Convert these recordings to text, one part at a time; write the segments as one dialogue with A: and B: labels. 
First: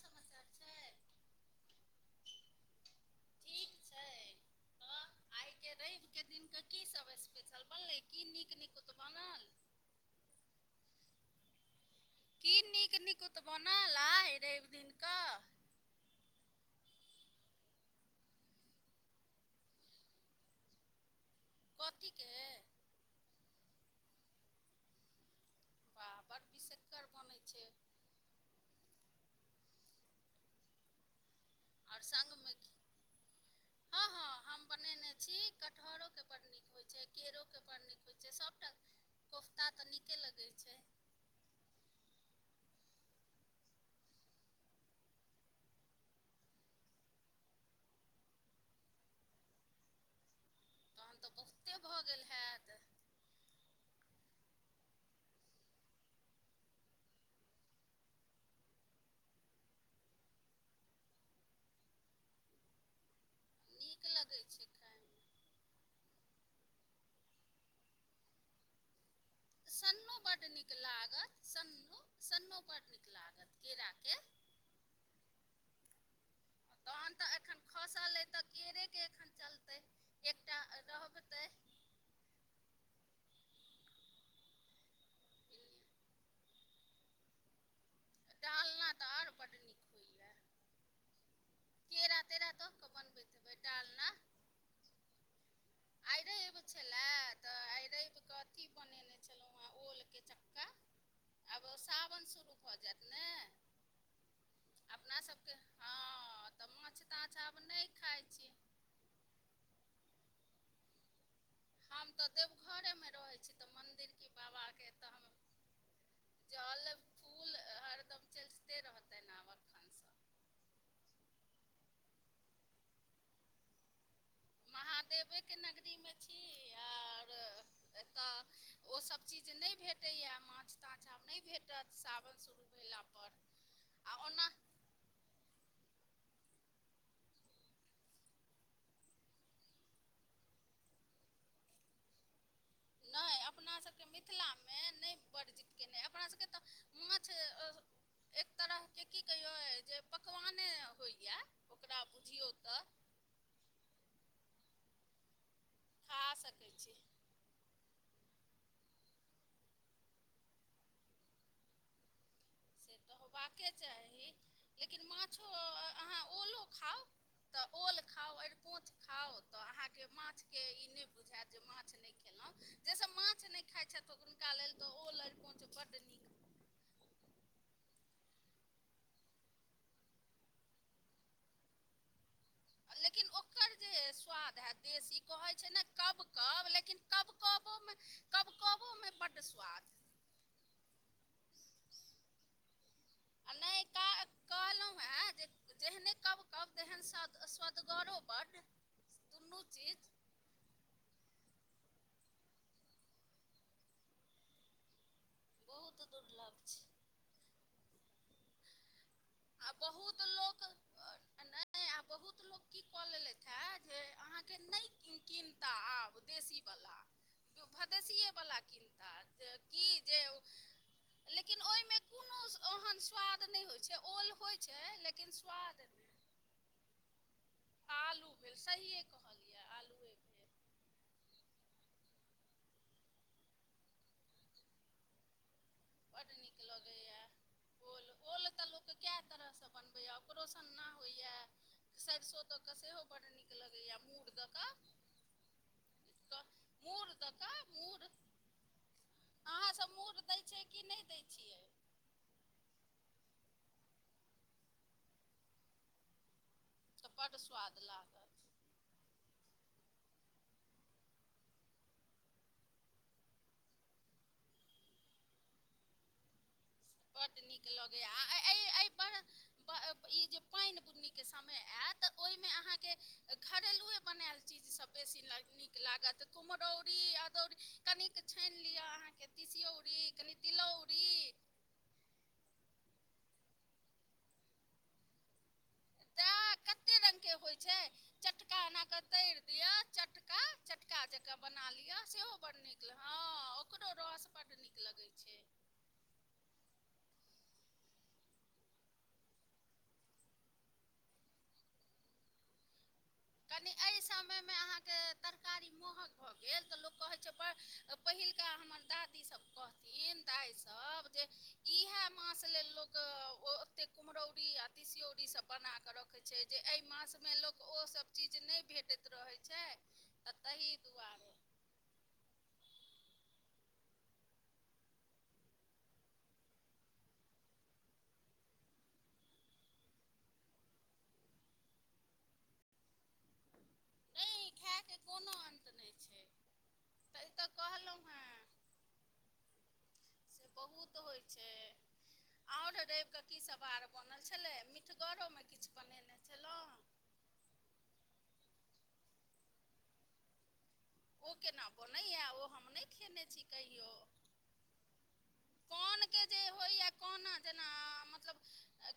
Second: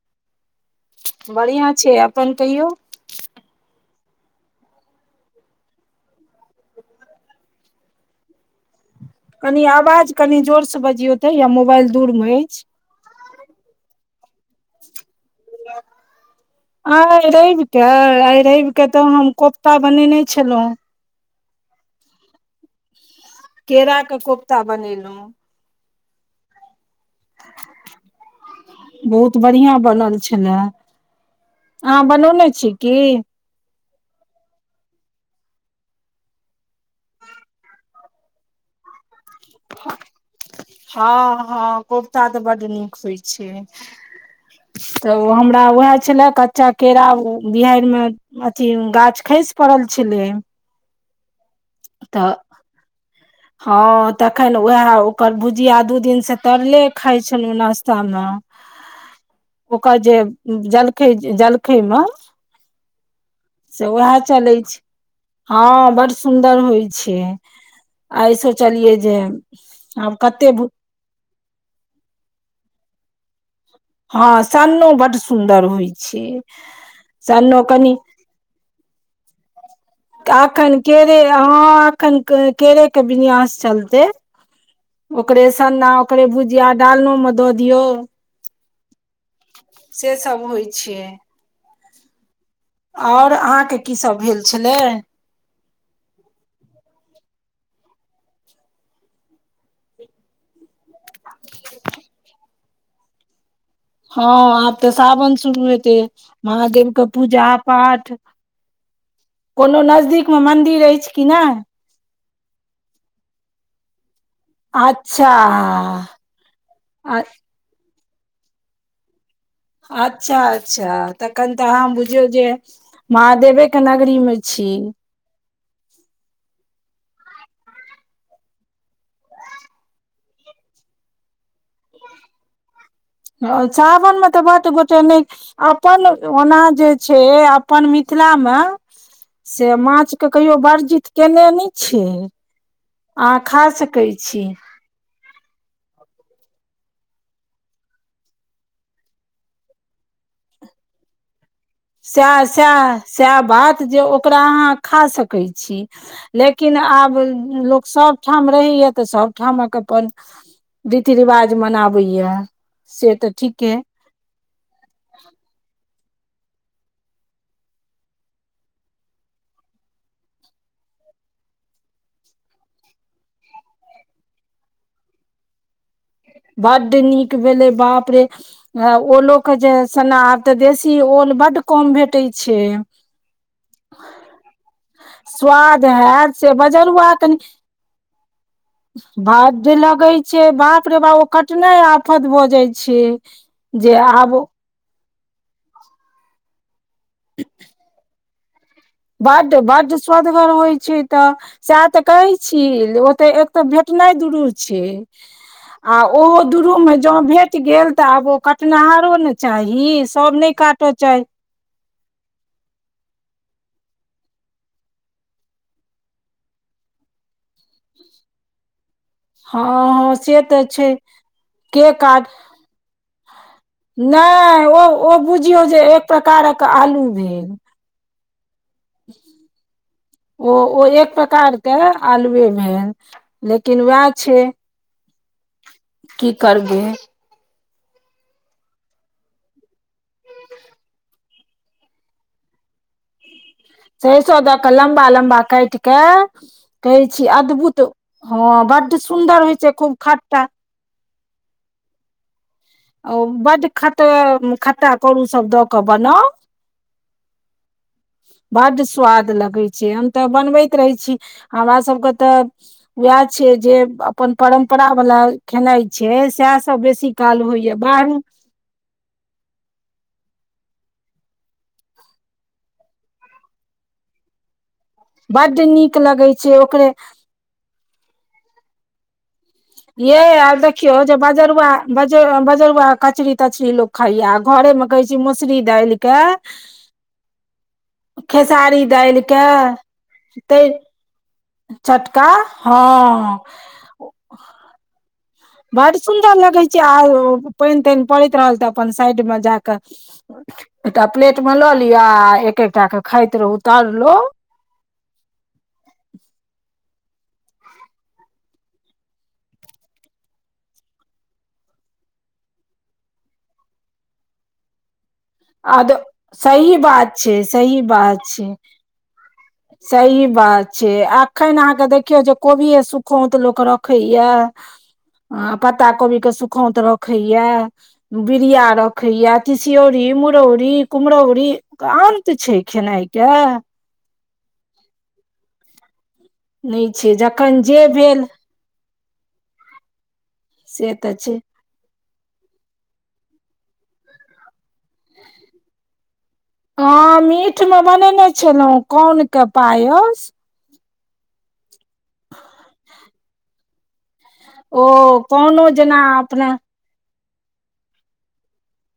A: समाचार छै।
B: बढ़ियाँ छै, अपन कहियौ।
A: ठीक छै, हां। ब आय के रैब के दिन के की सब स्पेशल बनलै की नीक-नीकुत बनल।
B: कनी अवाज कनि जोर से बजियौ तै या मुबाएल
A: की नीक-निकुत बनल आय रैब दिन कऽ।
B: आय रैब के आय रैब के तऽ हम कोफ्ता बनेनै छलौ।
A: कथी के।
B: केरा के कोफ्ता बनेलौ।
A: बा बड़ बिसक्कर बनै छै।
B: बहुत बढ़ियां बनल छलाए।
A: और संग मे की हां-हां हम ब नेनै छी कटहरो के बड़ नीक होय छै, केरो के बड़ नीक होय छै सबटा कोफ्ता तऽ नीके लगै छै।
B: हां-हां कोफ्ता तऽ बड नीक होय छै। तऽ उ हमरा उहाए छला कच्चा केरा उ बिहाएर मे अथी गाछ खैस पड़ल छलै।
A: तहन तऽ बहुते भऽ गेल हाएत।
B: हां तखन उहाए ओकर भुजिया दू दिन से तरले खाय छलु नास्ता मे।
A: [inaudible]
B: ओकर जे उम्म जलखै, जलखै मे से
A: नीक
B: उहाए
A: लगै
B: चलै छै।
A: खायमे
B: हां बड़ सुन्दर होय छै, आय सोचलियै जे
A: सन्नो
B: आब
A: बड
B: कते
A: नीक लागत सन्नो, सन्नो बड नीक लागत केरा
B: हां सन्नो बड सुन्दर होय छै।
A: तहन तऽ एखन
B: सन्नो कनि
A: खसल अय तऽ केरे के एखन चलतै एक
B: एखन केरे हां। एखन के केरे के विन्यास चलतै, ओकरे सन्ना, ओकरे भु जिया डालनो मे दऽ दियौ।
A: डालना तऽ आर
B: से सब होय छै।
A: केरा-तेरा तऽ
B: और अहाँ के की सब भेल छलै?
A: आ रवि छला तऽ आ रविक के अथी बनेने छलहु। हँ ओलके चक्का आब ओ सावन शूरु भऽ जैत ने।
B: हँ आब तऽ
A: अपना
B: सावन
A: सभके
B: शुरू
A: हँ
B: हेते
A: तऽ
B: महादेव
A: माछ
B: के
A: ताछ
B: पूजा
A: आब नहि
B: पाठ
A: खाइ छी
B: कोनो नजदीक मे मन्दिर अइछ कि नहि।
A: हम तऽ देवघरे मे रहै छी तऽ मंन्दिर की बाबा के तऽ
B: अच्छा
A: हम जल फूल हरदम चढते रहतै ने आब। एखनसँ
B: अच्छा अच्छा तखन तऽ अहाँ बुझियौ जे महादेवे के नगरी मे छी
A: महादेवेके नगरीमे छी और एतऽ ओसभ चीज नहि भेटैया माछ ताछ आब नहि भेटत सावन सुरु
B: आ सावानमे तऽ बाड्ड गोटे नहि अपन ओना जे छै अपन मिथिलामे से माछके कहियो वर्जित केने नहि छे। अहाँ खा सकै छी।
A: तें नहि बरजीत केने अपना सभके तऽ माछ एक तरहके की कहियौ जे पकवाने होइया।
B: सैह सैह सैह बात जे ओकरा अहाँ खा सकैय छी।
A: खा सकै
B: लेकिन
A: छी
B: आब लोक सब ठाम रहिये तऽ सबठामक अपन रीति रिवाज मनाबैया।
A: से तऽ होबाके चाही लेकिन माछो अहाँ ओलो खाउ। तऽ ओल खाउ अरिकोंच खाउ तऽ अहाँके माछके ई नहि बुझायत जे माछ नहि ख खेलहु जेसब माछ नहि खाइत छथि हुनका लेल तऽ ओल अड़िकोंच बड नीक।
B: बड्ड नीक भेलै बाप रे ओलो के जे सन्ना आब तऽ देशी ओल बड्ड कम भेटे छै।
A: लेकिन ओकर जे स्वाद हेत देशी कहै छै ने
B: स्वाद
A: कब
B: हैत से
A: कब लेकिन
B: बजरुआ
A: कब
B: कनि
A: कबोमे कब कबोमे
B: बड्ड
A: स्वाद
B: लगै छै बाप रे बा ओ काटनाय आफत भऽ जाइ छै।
A: आ नहि
B: जे आब
A: कहलहु हेँ जे जेहने कव कव तेहने सव स्वअदगरो बड।
B: बड्ड बड्ड स्वद गड़ होइ छै त सैह त कहे छी ओते एतऽ भेटनाइ दुरूर छै। आ
A: बहुत
B: ओहो
A: दुर्लभ छै
B: दुरूम मे जौं भेट गेल तऽ आब ओ कटनाहारो ने
A: आ
B: चाही
A: बहुत
B: सभ नहि
A: लोक
B: काटऽ चहै
A: नहि आ बहुत लोग की कऽ लेलेथ है जे अहाँ के नहि कीॅनता आब देशी वला भदेशीये वला किनता
B: हँ
A: की
B: हँ
A: जे
B: से तऽ छै
A: लेकिन
B: के
A: ओहिमे
B: काट
A: कोनो ओहन स्वाद नहि होइ छै। ओल होइ
B: नहि
A: छै
B: ओ ओ
A: लेकिन
B: बुझियौ
A: स्वाद
B: जे एक
A: नहि
B: प्रकारक आलू भेल।
A: आलू भेल सहिए कहलियै आलुए भेल।
B: ओ ओ एक प्रकार के आलुए भेल लेकिन वैह छै।
A: बड्ड
B: की
A: नीक
B: करबै
A: लगैया। ओल ओल तऽ लोक कए तरहस बनबैया ओकरो सन्ना होइया। सैड़सों दऽ कऽ सेहो बड्ड नीक लगैया।
B: सरिसों दऽ कऽ लम्बा लम्बा काटि कऽ कहै
A: मूड़
B: छी
A: दऽ कऽ
B: अद्भुत
A: मूड़
B: हँ बड सुन्दर होइ छै खूब खाट्टा
A: की नहि दै छियै।
B: ओ बडड ख खटा करू सब द क बनाउ।
A: बड सुआद लागत।
B: बड्ड स्वाद लगैत छै, हम तऽ बनबैत रहै छी, हमर सभके तऽ वएह छै जे अपन परम्परा वालला खेनाइ छै, सएह सब बेसी काल होइया बाहरी
A: एहि एहि परहक पानि बुनीके समय आयत, ओहिमे अहाँके घरेलए अपनबनायल चीजसभ। बेसी
B: बड्ड
A: नीक लागत,
B: लगै छै ओकरे
A: कुमहरौरी, अदौरी, कनिक छानि लिअ अहाँके तीसियोड़ी,
B: ये
A: कनी
B: आ देखियौ
A: तिलौड़ी।
B: जे बजरुआ बज बजरुआ कचरी -तचरी लोग खाया, घरे मे कहै छी, मसुरी दाइलिकै
A: रंग के होइ छै, चटका एना के तर
B: दालिके
A: दिय चटका
B: तै
A: चका। का जकाँ बना लिअ, सेहो बड्ड नीक हँ, ओकरो रस बड्ड नीक लगै छै।
B: बड़ सुन्दर लगै छै, आ पानि- तानि पड़ैत रहल तऽ अपन साइड मे जा कऽ एकटा प्लेट में लऽ लिअ, आ एक एकटा के खाइत रहू
A: कनि एहि
B: तरलो
A: समयमे अहाँके तरकारी महग भऽ गेल, तऽ लोक कहै छै, पहिलका हमर दादी सब कहथि थिन दइ सभ, जे इएह मास लेल लोक ओतेक कुम्हरौरी आओ तिसौरी सभ
B: आ
A: बनाकऽ रखै छै, जे
B: सही
A: एहि
B: बात छै
A: मासमे लोक
B: सही
A: ओसभ
B: बात छै
A: के देत रहै छै।
B: सही
A: तऽ
B: बात
A: ताहि
B: छै,
A: दुआरे
B: एखन अहाँके देखियौ जे, कोबिए सुखौ तऽ लोक रख रखैया, आ पत्ता कोबी के सुखौत रखैया। बीरिया रखैए, तसियौरी, मुरौरी, कुम्हरौरी। अन्त छै खेनाइ के।
A: नहि खायके कोनो अन्त नहि छै।
B: नहि छै,
A: तै तऽ
B: जखन जे
A: कहलहुँ
B: भेल।
A: हेँ से बहुत होइ छै। और रवि के की सब आर बनल छले मिठगरो में किछु बनेने छलहु?
B: हँ, मीटमे बनेने छलहुँ, कोनके पायस।
A: ओ केना बनैएा ओ हम नहि खेने छी कहियो?
B: ओ कोनो जेना
A: कोनके जे
B: अपने
A: होइए कोना जेना मतलब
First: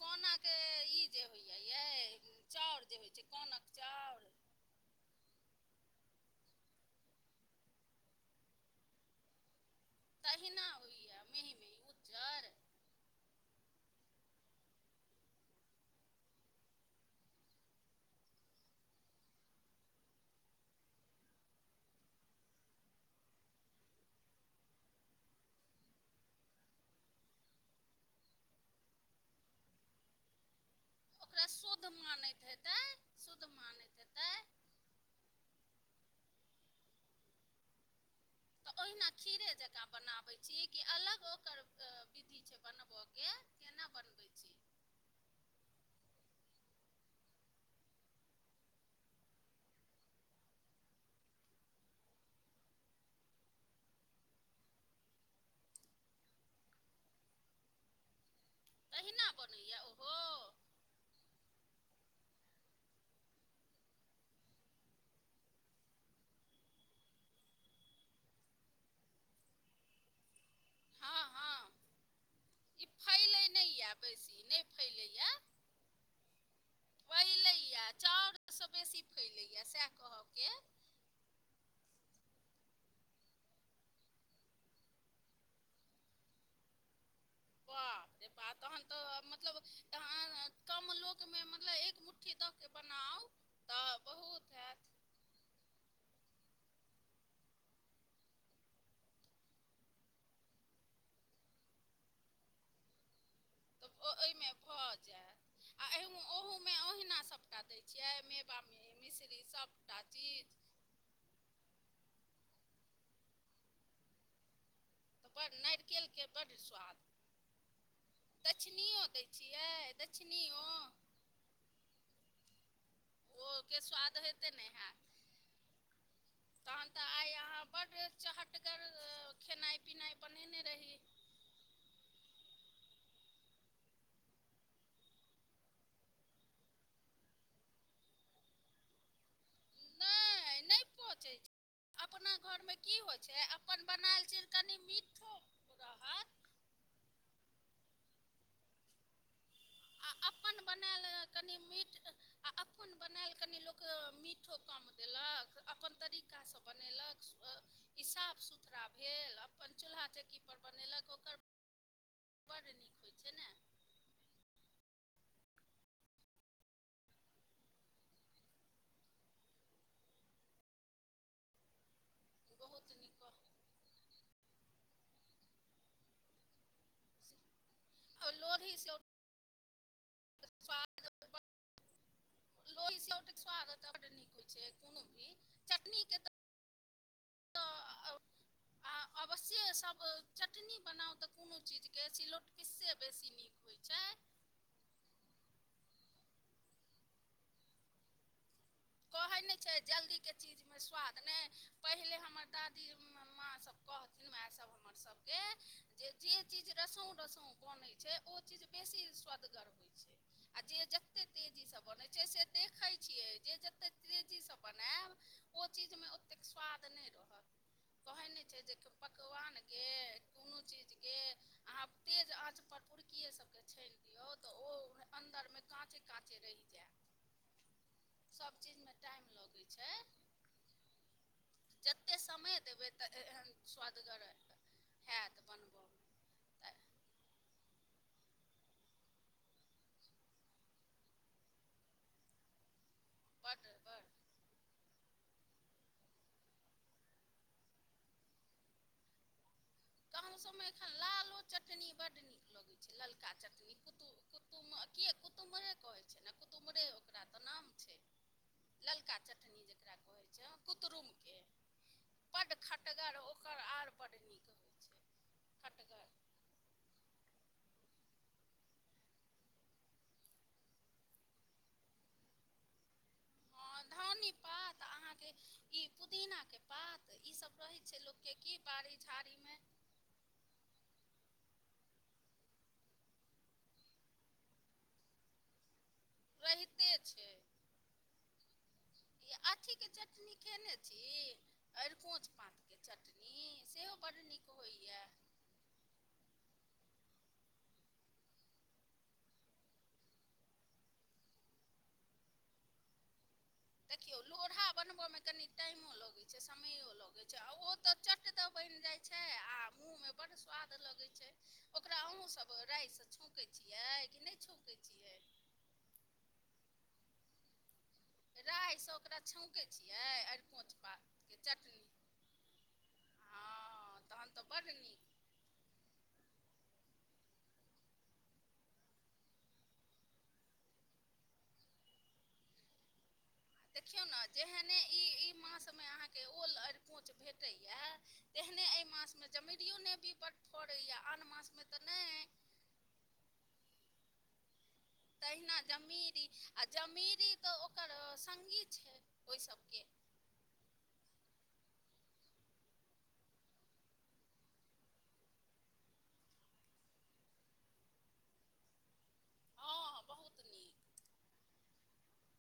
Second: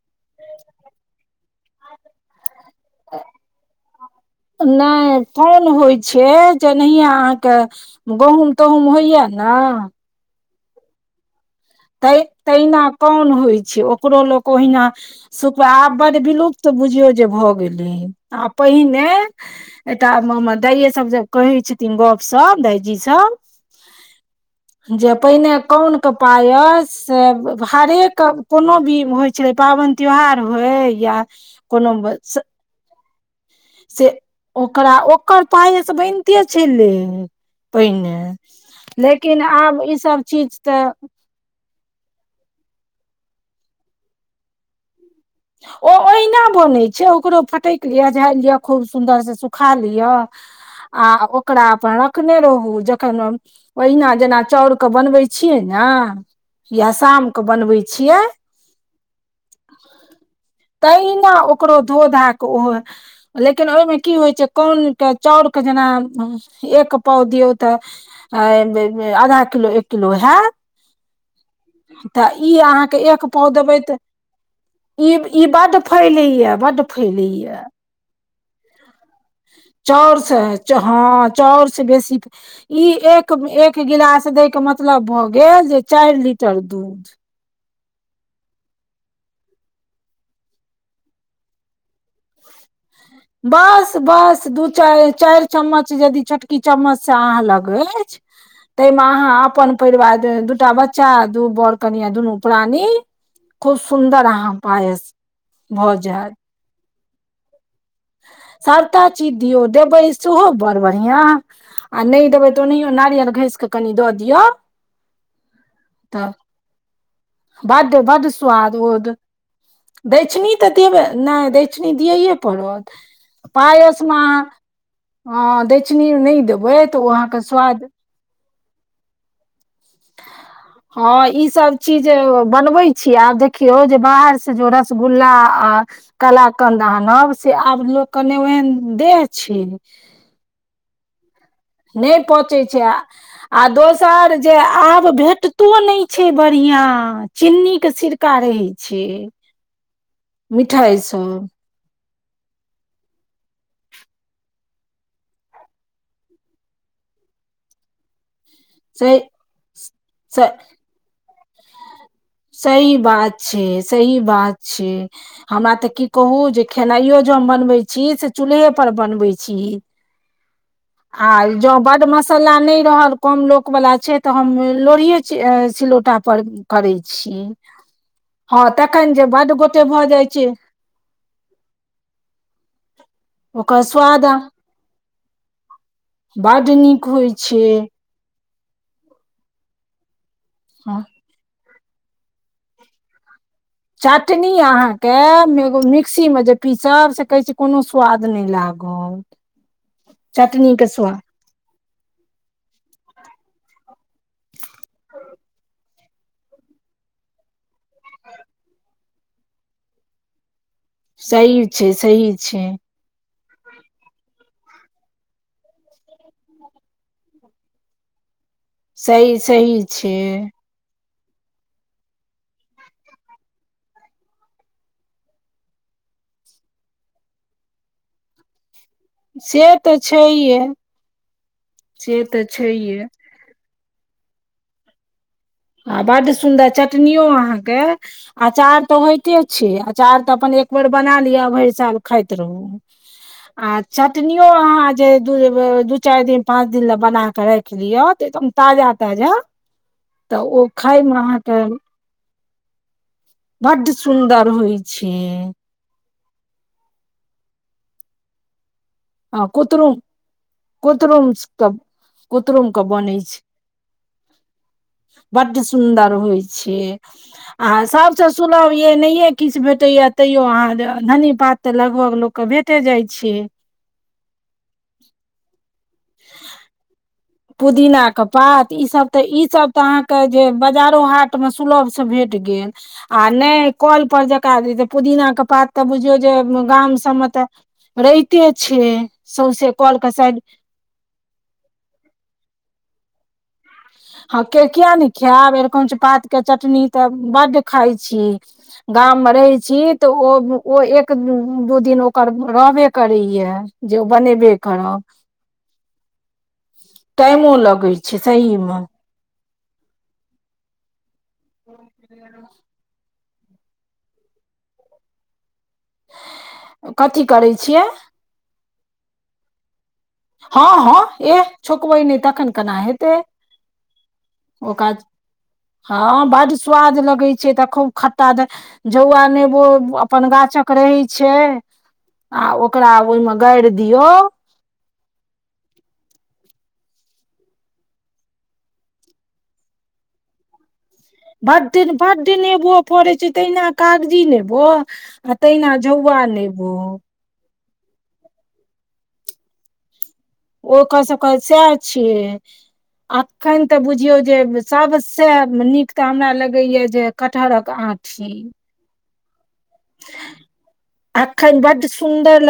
A: कोनाके ई जे होइय चाउर। जे होइ छै, कोनक चाउर।
B: नहि, कोन होइ छै, जेनाहिये अहाँके गँहुम -तहुम होइया ने।
A: तहिना होइयै, मीही-मीही।
B: ते तहिना कौन होइ छै, ओकरो लोक ओहिना शुक्र आब बड्ड विलुप्त बुझियौ जे भऽ गेलै, आ पहिने एकटा मे हमर दाइे सब जे कहै छथिन गप- सप, दाइजी सब! जे पहिने कौन के पात से हरेक कोनो भी होइ छले, पाबनि त्योहार होय। या
A: ओकरा शुद्ध
B: कोनो
A: मानैत हेतै शुद्ध मानैत
B: से
A: हेतै
B: ओकरा ओकर पायस बनिते छै ले पहिने
A: त ओहिना
B: लेकिन
A: खीरे
B: आब
A: जकाँ
B: ई सब
A: बनाबै छी
B: चीज तऽ
A: कि अलग ओकर विधि छै बनब के केना बनबै छी
B: ओ हिना बनै छै ओकरो फटकि लिय झाड़ि लिय खूब सुन्दर से सुखा लिय आ ओकरा अपन रखने रहू जखन ओहिना जेना चाउर के बनबै छियै न या शाम के बनबै छियै
A: तहिना बनैय ओहो
B: तहिना ओकरो धो-धा क ओहो लेकिन ओय में की होइ छै कौन क चाउर के जेना एक पाव दियौ त आय देबै आधा किलो किलो हैत
A: हँ हँ
B: त ई अहाँ के एक
A: फैलै
B: पाव
A: नहि
B: देबै
A: यए
B: त
A: बेसी नहि
B: इ ईब ई बड फैलैय बड
A: फैलैय चाउर सँ बेसी फैलैए सएह
B: चाउर से
A: कहयके
B: ह ह चाउर से बेसीक ई एक एक गिलास दय के मतलब भ गेल जे चाइर लीटर दूध
A: वाह रे बाह तहन त मतलब तहन कम लोक में मतलब एक मु मुट्ठी द के बनाउ
B: बस
A: तऽ
B: बस
A: बहुत
B: दू
A: हैत
B: चाइर चाइर चम्मच जदि छोटकी चम्मच से अहाँ लग अइछ तय में आहाँ अपन परिवार दै दूटा बच्चा दू बड़ कनियां दुनू प्राणी खूब
A: त ओ
B: सुन्दर
A: ओय
B: अहाँ
A: में भ
B: पायस
A: जैत आ
B: भऽ
A: ऐ
B: जायत
A: ओहो में ओहिना सब टा दै छियै मेवामे
B: सभटा चीज
A: मिश्री
B: दियौ
A: सभटा
B: देबै सेहो
A: चीज
B: बड़ बढ़िया आ नै देबै त ओनहियो नारियल घँइ स के कनि द दियौ
A: त बर नारिकेल के
B: तऽ
A: बड्ड स्वाद
B: बड्ड बड्ड स्वाद ओ
A: दक्षिणियो
B: द
A: दै छियै
B: दैछनी
A: दक्षिणियो
B: त देबे नै दैक्षणी दियैए पड़त
A: [unintelligible] हो के
B: पायस मे
A: स्वाद हेतै नेहा
B: अहाँ दैक्षिणी नहि देबै
A: तहन
B: तऽ
A: त
B: ओ
A: आय
B: अहाँके
A: आहाँ
B: स्वाद
A: बड्ड चहटगर खेनाई पिनाई बनेने रही
B: हँ ई सब चीज बनबै छी आब देखियौ जे बाहर से जे ओ रसगुल्ला आ कलाकंद आनब से आब लोक के नै ओहेन देह छै
A: नै नै पचै छै
B: नै
A: अपना
B: पचे
A: घरमे
B: छै
A: की होइ छै
B: आ
A: अपन बनायल
B: दोसर
A: चीज
B: जे
A: कनि
B: आब
A: मीठो
B: भेटतो नै
A: रहत
B: छै बढ़ियां चिन्नी के सिरका रहै छै
A: आ अपन
B: मिठाइ
A: बनैल
B: सब
A: कनि मीठ आ अपन बनैल कनि लोक मीठो कम देलक अपन तरीकासँ बनेलक सु अ ई साफ सुथरा
B: से
A: भेल अपन चूल्हा चेकी
B: से
A: पर बनेलक ओकर बड्ड नीक
B: सही
A: होइ
B: बात
A: ने
B: छै सही बात छै हमरा त की कहू जे खेनाइयो ज हम बनबै छी से चूल्हे पर बनबै छी आ जो बड मस सल्ला नै
A: बहुत
B: रहल
A: नीक
B: कम लोक वला छै त हम लोढ़ियए चि सिलौटा पर करै छी हँ
A: लोढ़ी
B: तखैन जे बड गोटे भ जाइ छै
A: स्वादो लोढी सिलौटक स्वाद
B: ओकर
A: तऽ बड
B: स्वाद
A: नीक होइ छै कुनु भी चटनी के
B: बड नीक होइ छैय।
A: अवश्ये सभ चटनी
B: हँ,
A: बनाउ तऽ कुनु चीजके सिलौट पिस्से बेसी नीक होइ छैय।
B: चटनी अहाँके मेगो मिक्सी में जे पीसब से कहै छी कुनु स्वाद नै लाग
A: कहै नै छैय जल्दी के चीज में स्वाद नहि। पहिले हमर दादी म माँ सब कहथिन मै सब हमर सब के जे जे चीज रसों-रसों बनै छैय ओ चीज बेसी सुअदगर होय छैय आ जे जते
B: सही
A: तेजीसँ
B: छै
A: बनै छैय
B: सही
A: से
B: छै
A: देखै छियै जे जत ते तेजीसँ बनैब ओ चीज में ओतेक स्वाद नहि रहत। कहै नै छैय जे कऽ
B: सही सही
A: पकवानके
B: छै
A: कुनु चीज के अहाँ तेज आँचपर पुरकिये सबके छैन यौ तऽ ओ अन्दरमे काँचे काँचे रहि जाय सब चीजमे टाइम
B: से
A: लगे
B: तऽ
A: छैय
B: छैहे
A: जते
B: से तऽ
A: समय देबे
B: छैहे
A: [unintelligible] सुउदगर हैत बन
B: आ बड्ड सुन्दर चटनियो अहाँके अचार तऽ होइते छैय अचार तऽ अपन एक बेर बना लिअ भरि साल खाइत रहू।
A: बड्ड
B: आ
A: बड्ड
B: चट नीयो अहाँ जे दू दू चारि दिन पांच दिन ले बना के राखि लियअ त एकदम ताजा ताजा तऽ
A: गाँव सब मे
B: ओ
A: एखन
B: खायमे
A: लालो
B: अहाँके
A: चटनी बड नीक लगेय। ललका चटनी
B: बड्ड
A: कुतु
B: सुन्दर
A: कुतुम
B: होइ छै
A: कीये कुतुम कहै छैय ने कुतुम्रे ओकरा तऽ नाम छैय। ललका
B: आ
A: चटनी
B: कुतरुम
A: जकरा कहै छैय
B: कुतरुम
A: कुतरूमके।
B: के
A: बड्ड
B: कुतरुम के
A: खटगर ओकर आर बड नीक। होइ छै
B: बड सुन्दर
A: खटगर
B: होइ छैय। आ सभसँ सुलभ य नहियए किछु भेटैए तइयो अहाँ धनी पात तऽ लगभग लोग के भेटे जाय छैय।
A: हँ धनी पात अहाँके ई पुदीनाके पात ईसभ रहै छै
B: पुदीना के
A: लोकके की
B: पात ई
A: बाड़ी
B: सब तऽ ई
A: झाड़ीमे
B: सब तऽ अहाँके जे बजारो हाट मे सुलभ से भेट गेल। आ नहि कल पर जका पुदीना के पात तऽ बुझियो जे
A: रहिते
B: गाम सबमे
A: छै
B: तऽ रहिते छैय
A: ई
B: सौंसे कल के साइड
A: एरकोच पातके चटनी सेहो बड्ड
B: हँ
A: नीक होइए।
B: के बेर एरकंच पात के चटनी तऽ बड्ड खाय छी। गाम मे रहै छी तऽ ओ ओ एक दू दिन ओकर रहबे करैए।
A: देखियौ लोढा बनबयमे कनि टाइमो लगे छैय समयो लगे छैय
B: टाइमो
A: आ ओ
B: लगै
A: तो
B: छै
A: चट तऽ
B: सही
A: बनि
B: मे
A: जाय छैय आ मुँह मे बड़ स्वाद लगै छैय ओकरा अंहु सब राय सँ छौ कै छियै कि नहि छौकै छियै।
B: कथी करै छियै।
A: रैय सँ ओकरा छौके छियै
B: हँ
A: अरिकोंच
B: हँ
A: पाँच पातके
B: एह
A: चटनी
B: छोकबै नहि तखन केना हेतै
A: हँ। तहन तऽ
B: ओ
A: बड्ड
B: काज
A: नीक।
B: हँ बड सुवाद लगै छैय तऽ खूब खट्टा दै। झोआ नेबो अपन गाछक रहै छै, आ ओकरा ओय में।
A: देखियौ ने जेहने ई -ई मास में अहाँके ओ ओल एरकोंच भेटैए। तेहने एहि मास में जमरियो नेबी बड्ड फड़ैए, आन मास में तऽ नै।
B: फोड़े छै तहिना कागजी नेबो। आ
A: तहिना
B: झौआ
A: जमेरी आ
B: नेबो
A: जमेरी तऽ ओकर संगी छै, ओहि सबके।
B: ओकर सब कै सैह छियै। अखन तऽ बुझियौ जे सभसँ नीक तऽ हमरा लगैए जे कटहरक आँ ठी।
A: हँ -हं बहुत नीक।
B: अखन बड सुन्दर ल